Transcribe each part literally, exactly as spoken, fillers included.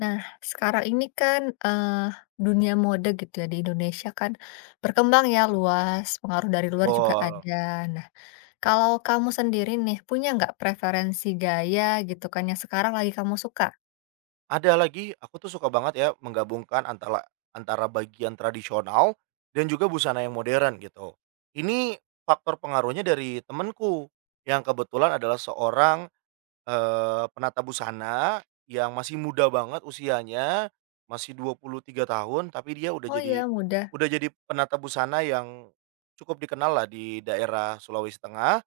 Nah, sekarang ini kan, eee, dunia mode gitu ya di Indonesia kan berkembang ya luas, pengaruh dari luar juga Oh, ada. Nah, kalau kamu sendiri nih, punya nggak preferensi gaya gitu kan yang sekarang lagi kamu suka? ada lagi aku tuh suka banget ya menggabungkan antara antara bagian tradisional dan juga busana yang modern gitu. Ini faktor pengaruhnya dari temenku yang kebetulan adalah seorang, eee, penata busana yang masih muda banget usianya, masih dua puluh tiga tahun tapi dia udah "Oh jadi iya, muda. udah jadi penata busana yang cukup dikenal lah di daerah Sulawesi Tengah.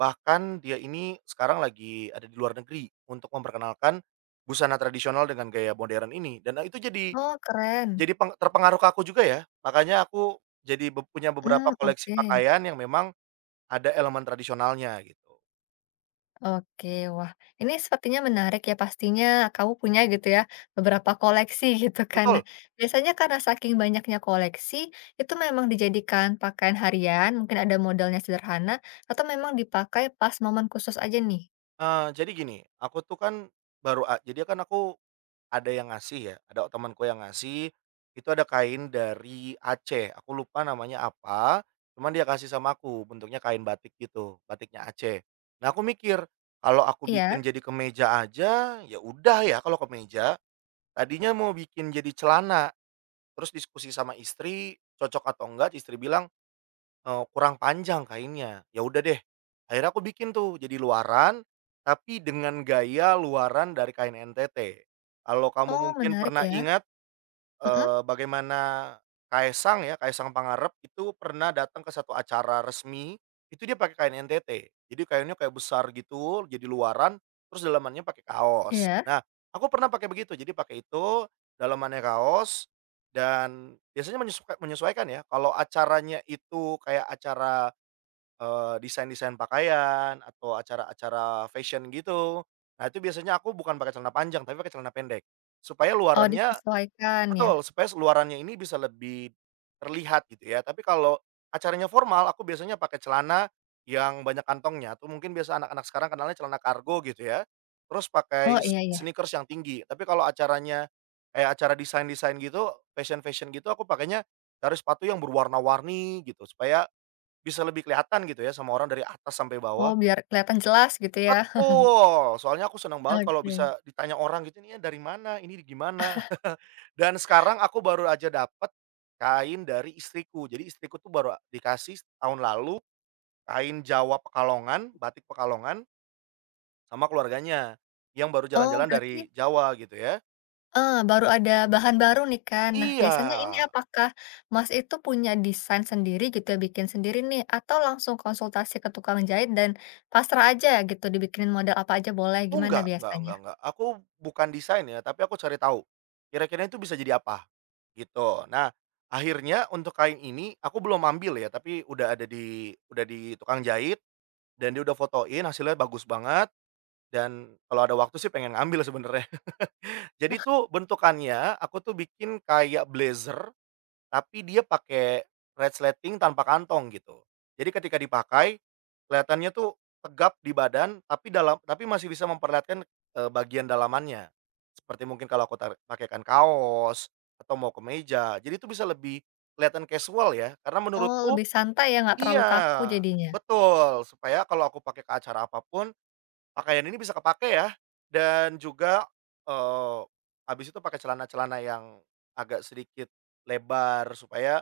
Bahkan dia ini sekarang lagi ada di luar negeri untuk memperkenalkan busana tradisional dengan gaya modern ini dan eh, itu jadi Oh, keren. jadi peng terpengaruh ke aku juga ya. Makanya aku jadi be punya beberapa Mmm, koleksi oke." pakaian yang memang ada elemen tradisionalnya gitu. Oke, wah, ini sepertinya menarik ya, pastinya kamu punya gitu ya beberapa koleksi gitu kan. Nah, Betul, biasanya karena saking banyaknya koleksi itu memang dijadikan pakaian harian, mungkin ada modelnya sederhana atau memang dipakai pas momen khusus aja nih? eee, jadi gini, aku tuh kan baru a jadi kan aku ada yang ngasih ya, ada temanku yang ngasih, itu ada kain dari Aceh, aku lupa namanya apa, cuman dia kasih sama aku, bentuknya kain batik gitu, batiknya Aceh. Nah, aku mikir, kalau aku Iya? bikin jadi kemeja aja, ya udah ya kalau kemeja, tadinya mau bikin jadi celana, terus diskusi sama istri, cocok atau enggak, istri bilang, Eee, kurang panjang kainnya, ya udah deh, akhirnya aku bikin tuh jadi luaran, tapi dengan gaya luaran dari kain N T T. Kalau kamu Oh, mungkin menarik pernah ya. ingat Mhm, Eee, bagaimana kaisang ya, kaisang Pangarep itu pernah datang ke satu acara resmi, itu dia pakai kain N T T. Jadi kainnya kayak besar gitu, jadi luaran, terus dalamannya pakai kaos. iya? Nah, aku pernah pakai begitu, jadi pakai itu, dalamannya kaos, dan biasanya menyesuka menyesuaikan ya, kalau acaranya itu kayak acara, eee, desain-desain pakaian atau acara-acara fashion gitu, nah itu biasanya aku bukan pakai celana panjang, tapi pakai celana pendek, supaya Oh, luarannya disesuaikan ya? betul, supaya luarannya ini bisa lebih terlihat gitu ya. Tapi kalau acaranya formal, aku biasanya pakai celana yang banyak kantongnya tuh mungkin biasa anak-anak sekarang kenalnya celana kargo gitu ya. Terus Oh pakai s iya iya. sneakers yang tinggi. Tapi kalau acaranya kayak acara desain-desain gitu, fashion-fashion gitu, aku pakainya dari sepatu yang berwarna-warni gitu supaya bisa lebih kelihatan gitu ya sama orang dari atas sampai bawah. Oh, biar kelihatan jelas gitu ya. Betul, soalnya aku senang banget kalau Oke. bisa ditanya orang gitu, "Ini ya dari mana? Ini gimana?" Dan sekarang aku baru aja dapat kain dari istriku. Jadi istriku tuh baru dikasih tahun lalu kain Jawa Pekalongan, batik Pekalongan sama keluarganya yang baru Oh, jalan-jalan berarti dari Jawa gitu ya. Eee, baru ada bahan baru nih kan. Nah, Iya. biasanya ini apakah Mas itu punya desain sendiri gitu ya, bikin sendiri nih, atau langsung konsultasi ke tukang jahit dan pasrah aja gitu dibikinin model apa aja boleh, Oh gimana enggak enggak biasanya? enggak enggak, aku bukan desain ya, tapi aku cari tahu, kira-kira itu bisa jadi apa, gitu. Nah, akhirnya untuk kain ini aku belum ambil ya, tapi udah ada di udah di tukang jahit dan dia udah fotoin hasilnya bagus banget dan kalau ada waktu sih pengen ngambil sebenarnya. Jadi tuh bentukannya aku tuh bikin kayak blazer tapi dia pakai resleting tanpa kantong gitu. Jadi ketika dipakai, kelihatannya tuh tegap di badan, tapi dalam tapi masih bisa memperlihatkan, eee, bagian dalamannya. Seperti mungkin kalau aku tar pakaikan kaos atau mau ke meja, jadi itu bisa lebih kelihatan casual ya, karena Oh, menurutku lebih santai ya, nggak terlalu iya, kaku jadinya? betul, supaya kalau aku pakai ke acara apapun pakaian ini bisa kepake ya, dan juga, eee, habis itu pakai celana-celana yang agak sedikit lebar supaya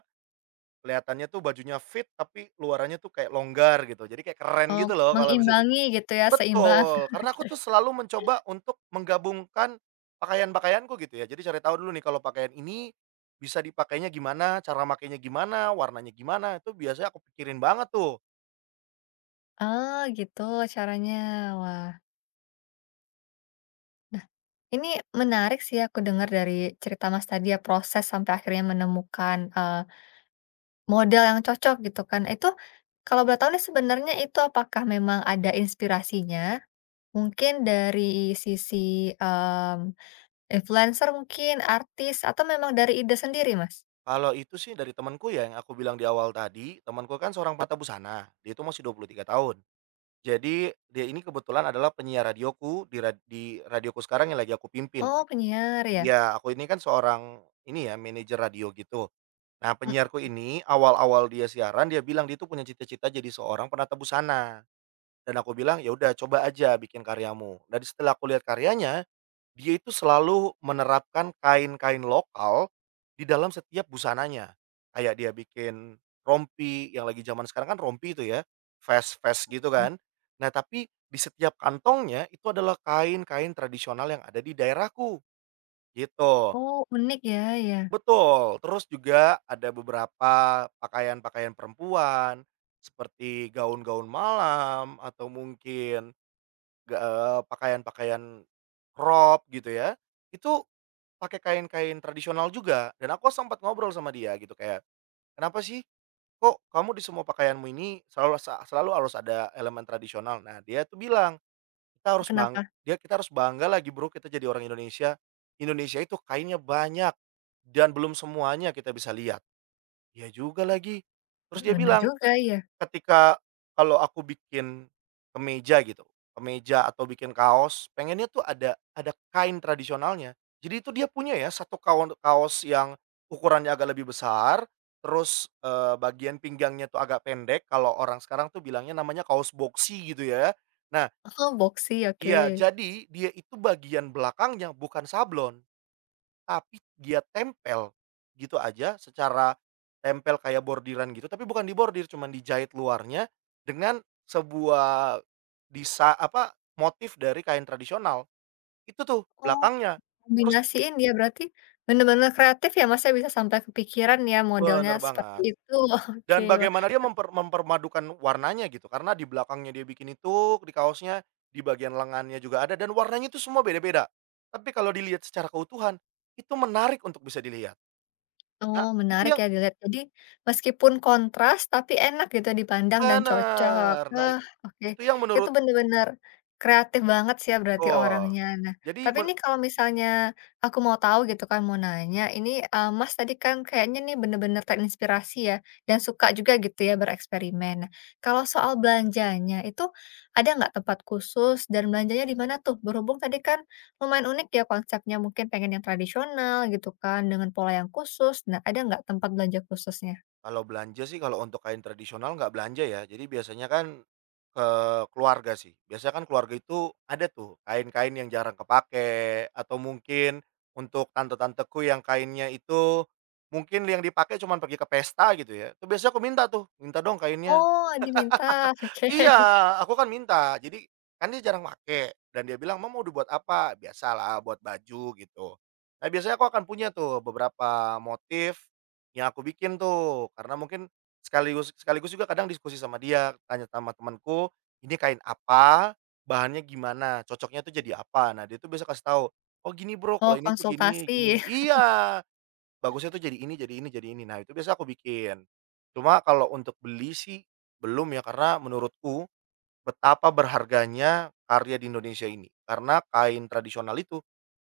kelihatannya tuh bajunya fit, tapi luarannya tuh kayak longgar gitu, jadi kayak keren Oh, gitu loh kalau bisa dili mengimbangi gitu ya, seimbang. betul, karena aku tuh selalu mencoba untuk menggabungkan pakaian-pakaianku gitu ya. Jadi cari tahu dulu nih kalau pakaian ini bisa dipakainya gimana, cara makainya gimana, warnanya gimana, itu biasanya aku pikirin banget tuh. Oh, gitu caranya. Wah, nah, ini menarik sih, aku dengar dari cerita Mas tadi ya, proses sampai akhirnya menemukan, eh, model yang cocok gitu kan. Itu kalau boleh tahu nih, sebenarnya itu apakah memang ada inspirasinya? Mungkin dari sisi, mmm, influencer mungkin, artis, atau memang dari ide sendiri, Mas? Kalau itu sih dari temanku ya yang aku bilang di awal tadi, temanku kan seorang patah busana, dia itu masih dua puluh tiga tahun. Jadi dia ini kebetulan adalah penyiar radioku, di rad di radioku sekarang yang lagi aku pimpin. Oh, Aku penyiar ya? iya, aku ini kan seorang ini ya, manajer radio gitu. Nah, Mhm, penyiarku ini awal-awal dia siaran dia bilang dia itu punya cita-cita jadi seorang penata busana dan aku bilang, "Ya udah coba aja bikin karyamu." Dan setelah aku lihat karyanya, dia itu selalu menerapkan kain-kain lokal di dalam setiap busananya. Kayak dia bikin rompi yang lagi zaman sekarang kan rompi itu ya, vest-vest gitu ya. kan. Nah, tapi di setiap kantongnya itu adalah kain-kain tradisional yang ada di daerahku, gitu. Oh, unik ya, ya. Betul, terus juga ada beberapa pakaian-pakaian perempuan, seperti gaun-gaun malam atau mungkin ga eee, pakaian-pakaian crop gitu ya, itu pakai kain-kain tradisional juga dan aku sempat ngobrol sama dia gitu kayak, "Kenapa sih kok kamu di semua pakaianmu ini selalu sa selalu harus ada elemen tradisional?" Nah dia tuh bilang, "Kita E harus bang kenapa? dia kita harus bangga lagi Bro kita jadi orang Indonesia, Indonesia itu kainnya banyak dan belum semuanya kita bisa lihat." Iya juga lagi. Terus dia Bener bilang, juga ya. ketika kalau aku bikin kemeja gitu, kemeja atau bikin kaos, pengennya tuh ada ada kain tradisionalnya. Jadi itu dia punya ya, satu kaon kaos yang ukurannya agak lebih besar, terus, eee, bagian pinggangnya tuh agak pendek, kalau orang sekarang tuh bilangnya namanya kaos boxy gitu ya. Nah Oh, boxy, iya, oke. jadi dia itu bagian belakangnya bukan sablon. Tapi dia tempel, gitu aja secara tempel kayak bordiran gitu, tapi bukan dibordir, cuman dijahit luarnya dengan sebuah desa apa, motif dari kain tradisional. Itu tuh Oh, belakangnya. Terus kombinasiin ya berarti bener-bener kreatif ya, Mas, ya bisa sampai kepikiran ya modelnya bener seperti banget. itu. Oke. Dan bagaimana dia memper mempermadukan warnanya gitu, karena di belakangnya dia bikin itu, di kaosnya, di bagian lengannya juga ada dan warnanya itu semua beda-beda. Tapi kalau dilihat secara keutuhan, itu menarik untuk bisa dilihat. Nah, Oh, itu menarik yang ya dilihat. Jadi, meskipun kontras tapi enak gitu dipandang dan cocok. bener. Nah, Eh, it oke. itu yang Itu menurut bener-bener kreatif banget sih ya berarti betul. orangnya. Nah, Jadi tapi men ini kalau misalnya aku mau tahu gitu kan, mau nanya, ini, eee, Mas tadi kan kayaknya nih bener-bener terinspirasi ya dan suka juga gitu ya bereksperimen. Nah, kalau soal belanjanya itu ada nggak tempat khusus dan belanjanya di mana tuh? Berhubung tadi kan lumayan unik ya konsepnya, mungkin pengen yang tradisional gitu kan, dengan pola yang khusus. Nah, ada nggak tempat belanja khususnya? kalau belanja sih kalau untuk kain tradisional nggak belanja ya, jadi biasanya kan ke keluarga sih. Biasanya kan keluarga itu ada tuh kain-kain yang jarang kepake atau mungkin untuk tante-tanteku yang kainnya itu mungkin yang dipakai cuman pergi ke pesta gitu ya, itu biasanya aku minta tuh, "Minta dong kainnya." Oh, diminta, Iya, oke. aku kan minta. Jadi, kan dia jarang make, dan dia bilang, "Mama mau dibuat apa?" Biasalah buat baju gitu. Nah, biasanya aku akan punya tuh beberapa motif yang aku bikin tuh, karena mungkin sekaligus sekaligus juga kadang diskusi sama dia, tanya sama temanku, "Ini kain apa? Bahannya gimana? Cocoknya tuh jadi apa?" Nah, dia tuh biasa kasih tahu, "Oh gini Bro, Oh, kalau ini tuh gini konsultasi. gini." Iya, bagusnya tuh jadi ini jadi ini jadi ini. Nah, itu biasa aku bikin. Cuma kalau untuk beli sih belum ya, karena menurutku betapa berharganya karya di Indonesia ini, karena kain tradisional itu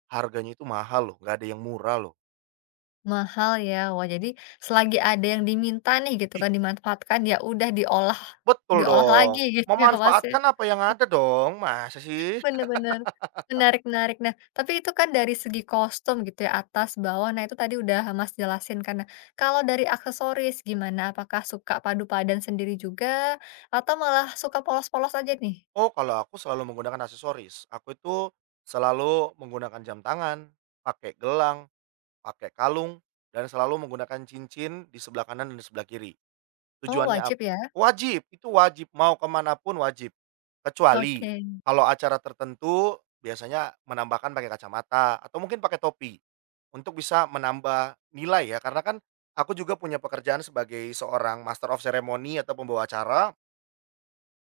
harganya itu mahal loh, nggak ada yang murah loh. Mahal ya. Wah, jadi selagi ada yang diminta nih gitu Ih. kan, dimanfaatkan, ya udah diolah, Betul diolah dong, lagi gitu ya Mas ya? memanfaatkan apa yang ada dong, masa sih? Bener bener. Menarik menarik. Nah, tapi itu kan dari segi kostum gitu ya, atas, bawah, nah itu tadi udah Mas jelasin, karena kalau dari aksesoris gimana? Apakah suka padu padan sendiri juga? Atau malah suka polos-polos aja nih? Oh kalau aku selalu menggunakan aksesoris, aku itu selalu menggunakan jam tangan, pakai gelang, pakai kalung, dan selalu menggunakan cincin di sebelah kanan dan di sebelah kiri. Oh, Tujuannya ap wajib ya? wajib, itu wajib, mau ke pun wajib. Kecuali Oke. kalau acara tertentu biasanya menambahkan pakai kacamata atau mungkin pakai topi untuk bisa menambah nilai ya, karena kan aku juga punya pekerjaan sebagai seorang master of ceremony atau pembawa acara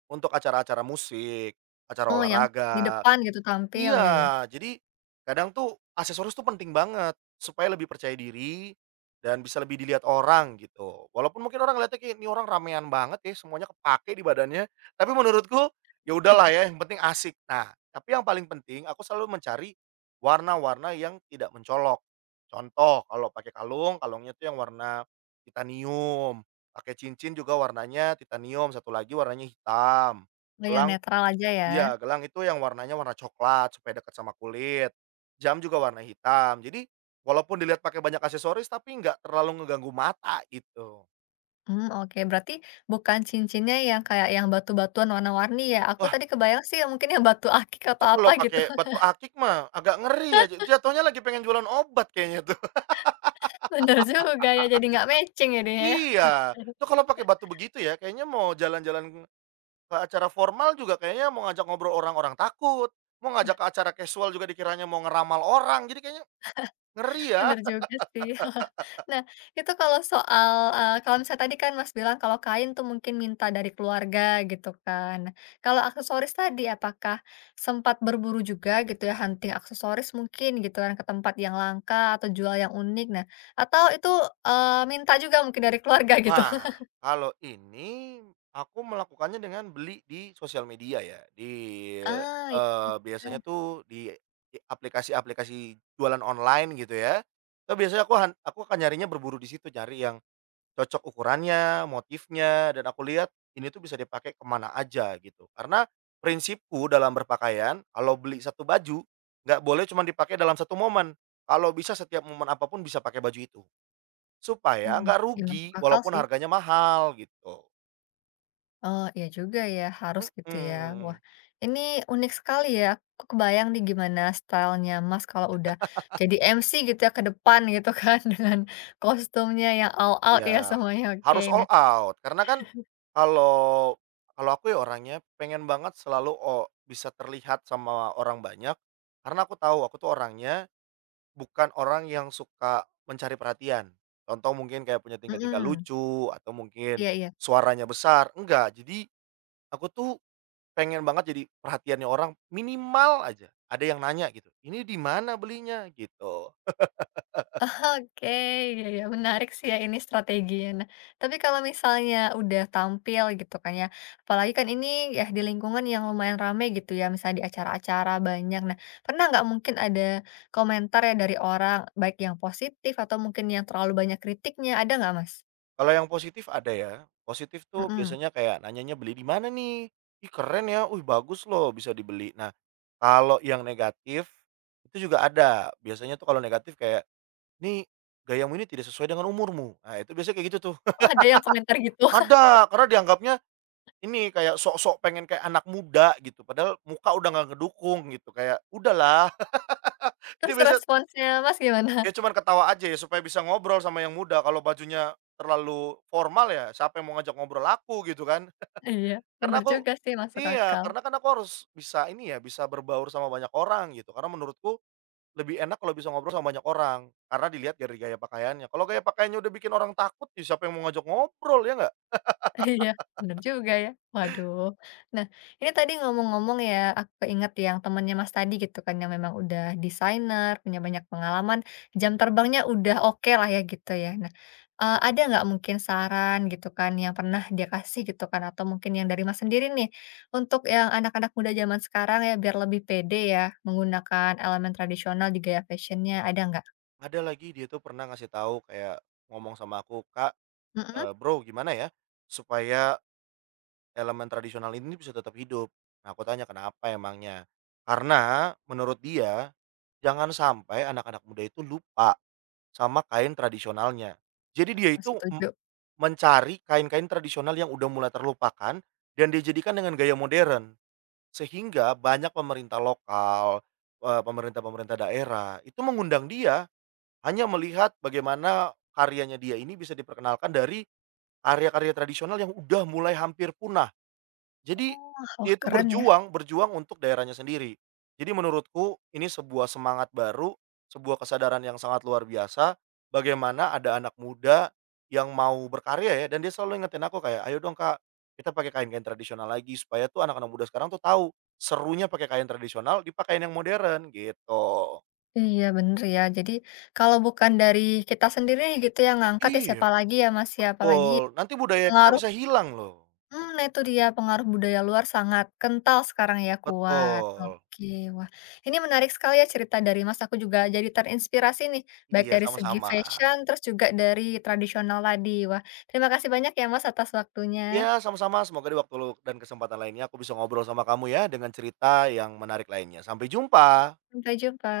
untuk acara-acara musik, acara Oh, yang di olahraga depan gitu tampil, ya ya. iya, jadi kadang tuh aksesoris tuh penting banget supaya lebih percaya diri dan bisa lebih dilihat orang gitu. Walaupun mungkin orang lihatnya kayak, "Ini orang ramean banget ya, semuanya kepake di badannya." Tapi menurutku, ya udahlah ya, yang penting asik. Nah, tapi yang paling penting aku selalu mencari warna-warna yang tidak mencolok. Contoh, kalau pakai kalung, kalungnya tuh yang warna titanium, pakai cincin juga warnanya titanium, satu lagi warnanya hitam, Oh, yang gelang netral aja ya? iya, gelang itu yang warnanya warna coklat supaya dekat sama kulit, jam juga warna hitam. Jadi walaupun dilihat pakai banyak aksesoris tapi nggak terlalu ngeganggu mata gitu. Mmm, oke. Berarti bukan cincinnya yang kayak yang batu-batuan warna-warni ya? Aku Wah, tadi kebayang sih mungkin yang batu akik itu atau apa kalau gitu. pakai batu akik mah agak ngeri ya, ja jatuhnya lagi pengen jualan obat kayaknya tuh. Bener juga ya, jadi nggak matching jadinya ya. Oke. Iya, itu kalau pakai batu begitu ya kayaknya mau jalan-jalan ke acara formal juga kayaknya mau ngajak ngobrol orang, orang takut, mau ngajak ke acara casual juga dikiranya mau ngeramal orang, jadi kayaknya ngeri ya. Bener juga sih. Nah, itu kalau soal, eee, kalau misalnya tadi kan Mas bilang kalau kain tuh mungkin minta dari keluarga gitu kan. Nah, kalau aksesoris tadi apakah sempat berburu juga gitu ya, hunting aksesoris mungkin gitu kan ke tempat yang langka atau jual yang unik, nah, atau itu, eee, minta juga mungkin dari keluarga gitu? Nah kalau ini aku melakukannya dengan beli di sosial media ya, di, Ah, itu eee, juga. biasanya tuh di di aplikasi-aplikasi jualan online gitu ya. Itu biasanya aku han aku akan nyarinya berburu di situ, cari yang cocok ukurannya, motifnya, dan aku lihat ini tuh bisa dipakai kemana aja gitu. Karena prinsipku dalam berpakaian, kalau beli satu baju, nggak boleh cuma dipakai dalam satu momen, kalau bisa setiap momen apapun bisa pakai baju itu. Supaya Mhm, nggak iya rugi masuk akal walaupun sih. harganya mahal gitu. Oh, iya juga ya, harus gitu ya. Wah, Mhm. ini unik sekali ya. Aku kebayang nih gimana stylenya Mas kalau udah jadi M C gitu ya ke depan gitu kan dengan kostumnya yang all out ya Ya semuanya. Oke, harus all nah, out karena kan kalau kalau aku ya orangnya pengen banget selalu o bisa terlihat sama orang banyak, karena aku tahu aku tuh orangnya bukan orang yang suka mencari perhatian. Contoh mungkin kayak punya tingkah-tingkah mhm, lucu atau mungkin iya iya. suaranya besar, enggak. Jadi aku tuh pengen banget jadi perhatiannya orang minimal aja ada yang nanya gitu, "Ini di mana belinya?" Gitu. Oke, ya iya, menarik sih ya ini strateginya. Nah, tapi kalau misalnya udah tampil gitu kan ya, apalagi kan ini ya di lingkungan yang lumayan rame gitu ya, misalnya di acara-acara banyak. Nah, pernah nggak mungkin ada komentar ya dari orang, baik yang positif atau mungkin yang terlalu banyak kritiknya, ada nggak Mas? Kalau yang positif ada ya, positif tuh Mhm. biasanya kayak nanyanya, "Beli di mana nih? Ih keren ya, wih bagus loh bisa dibeli." Nah, kalau yang negatif itu juga ada, biasanya tuh kalau negatif kayak, "Nih gayamu ini tidak sesuai dengan umurmu." Nah itu biasanya kayak gitu tuh. Oh, ada yang komentar gitu? Ada, karena dianggapnya ini kayak sok-sok pengen kayak anak muda gitu, padahal muka udah nggak ngedukung gitu, kayak, "Udahlah." Itu Terus biasa responsnya Mas gimana? ya cuman ketawa aja ya supaya bisa ngobrol sama yang muda, kalau bajunya terlalu formal ya siapa yang mau ngajak ngobrol aku gitu kan. Iya, Karena bener aku juga sih, masuk iya, akal. karena kan aku harus bisa ini ya, bisa berbaur sama banyak orang gitu, karena menurutku lebih enak kalau bisa ngobrol sama banyak orang, karena dilihat dari gaya pakaiannya. Kalau gaya pakaiannya udah bikin orang takut, ya siapa yang mau ngajak ngobrol, ya nggak? Iya, bener juga ya. Waduh. Nah, ini tadi ngomong-ngomong ya, aku keinget yang temennya Mas tadi gitu kan, yang memang udah desainer, punya banyak pengalaman, jam terbangnya udah oke lah ya gitu ya. Nah, eee, ada nggak mungkin saran gitu kan yang pernah dia kasih gitu kan, atau mungkin yang dari Mas sendiri nih, untuk yang anak-anak muda zaman sekarang ya, biar lebih pede ya menggunakan elemen tradisional di gaya fashionnya. Ada nggak? Ada lagi dia tuh pernah ngasih tahu kayak ngomong sama aku, "Kak, Mhm, eee, Bro gimana ya supaya elemen tradisional ini bisa tetap hidup?" Nah aku tanya, "Kenapa emangnya?" Karena menurut dia, jangan sampai anak-anak muda itu lupa sama kain tradisionalnya. Jadi dia itu setuju. mencari kain-kain tradisional yang udah mulai terlupakan dan dijadikan dengan gaya modern. Sehingga banyak pemerintah lokal, eee, pemerintah-pemerintah daerah itu mengundang dia, hanya melihat bagaimana karyanya dia ini bisa diperkenalkan dari karya-karya tradisional yang udah mulai hampir punah. Jadi, Oh, dia wah itu keren ya. berjuang berjuang untuk daerahnya sendiri. Jadi menurutku ini sebuah semangat baru, sebuah kesadaran yang sangat luar biasa, bagaimana ada anak muda yang mau berkarya ya, dan dia selalu ingetin aku kayak, "Ayo dong Kak, kita pakai kain-kain tradisional lagi." Supaya tuh anak-anak muda sekarang tuh tahu, serunya pakai kain tradisional dipakein yang modern, gitu. Iya bener ya. Jadi kalau bukan dari kita sendiri gitu yang ngangkat ya Iya. siapa lagi ya Mas ya, apalagi Betul, nanti budaya kita pengaruh, bisa hilang loh. mmm, nah itu dia pengaruh budaya luar sangat kental sekarang ya, kuat. Betul. Oke, wah ini menarik sekali ya cerita dari Mas, aku juga jadi terinspirasi nih, baik Iya, dari segi sama-sama. fashion terus juga dari tradisional tadi. Wah, terima kasih banyak ya Mas atas waktunya. Iya, sama-sama. Semoga di waktu lu dan kesempatan lainnya aku bisa ngobrol sama kamu ya dengan cerita yang menarik lainnya. Sampai jumpa. Sampai jumpa.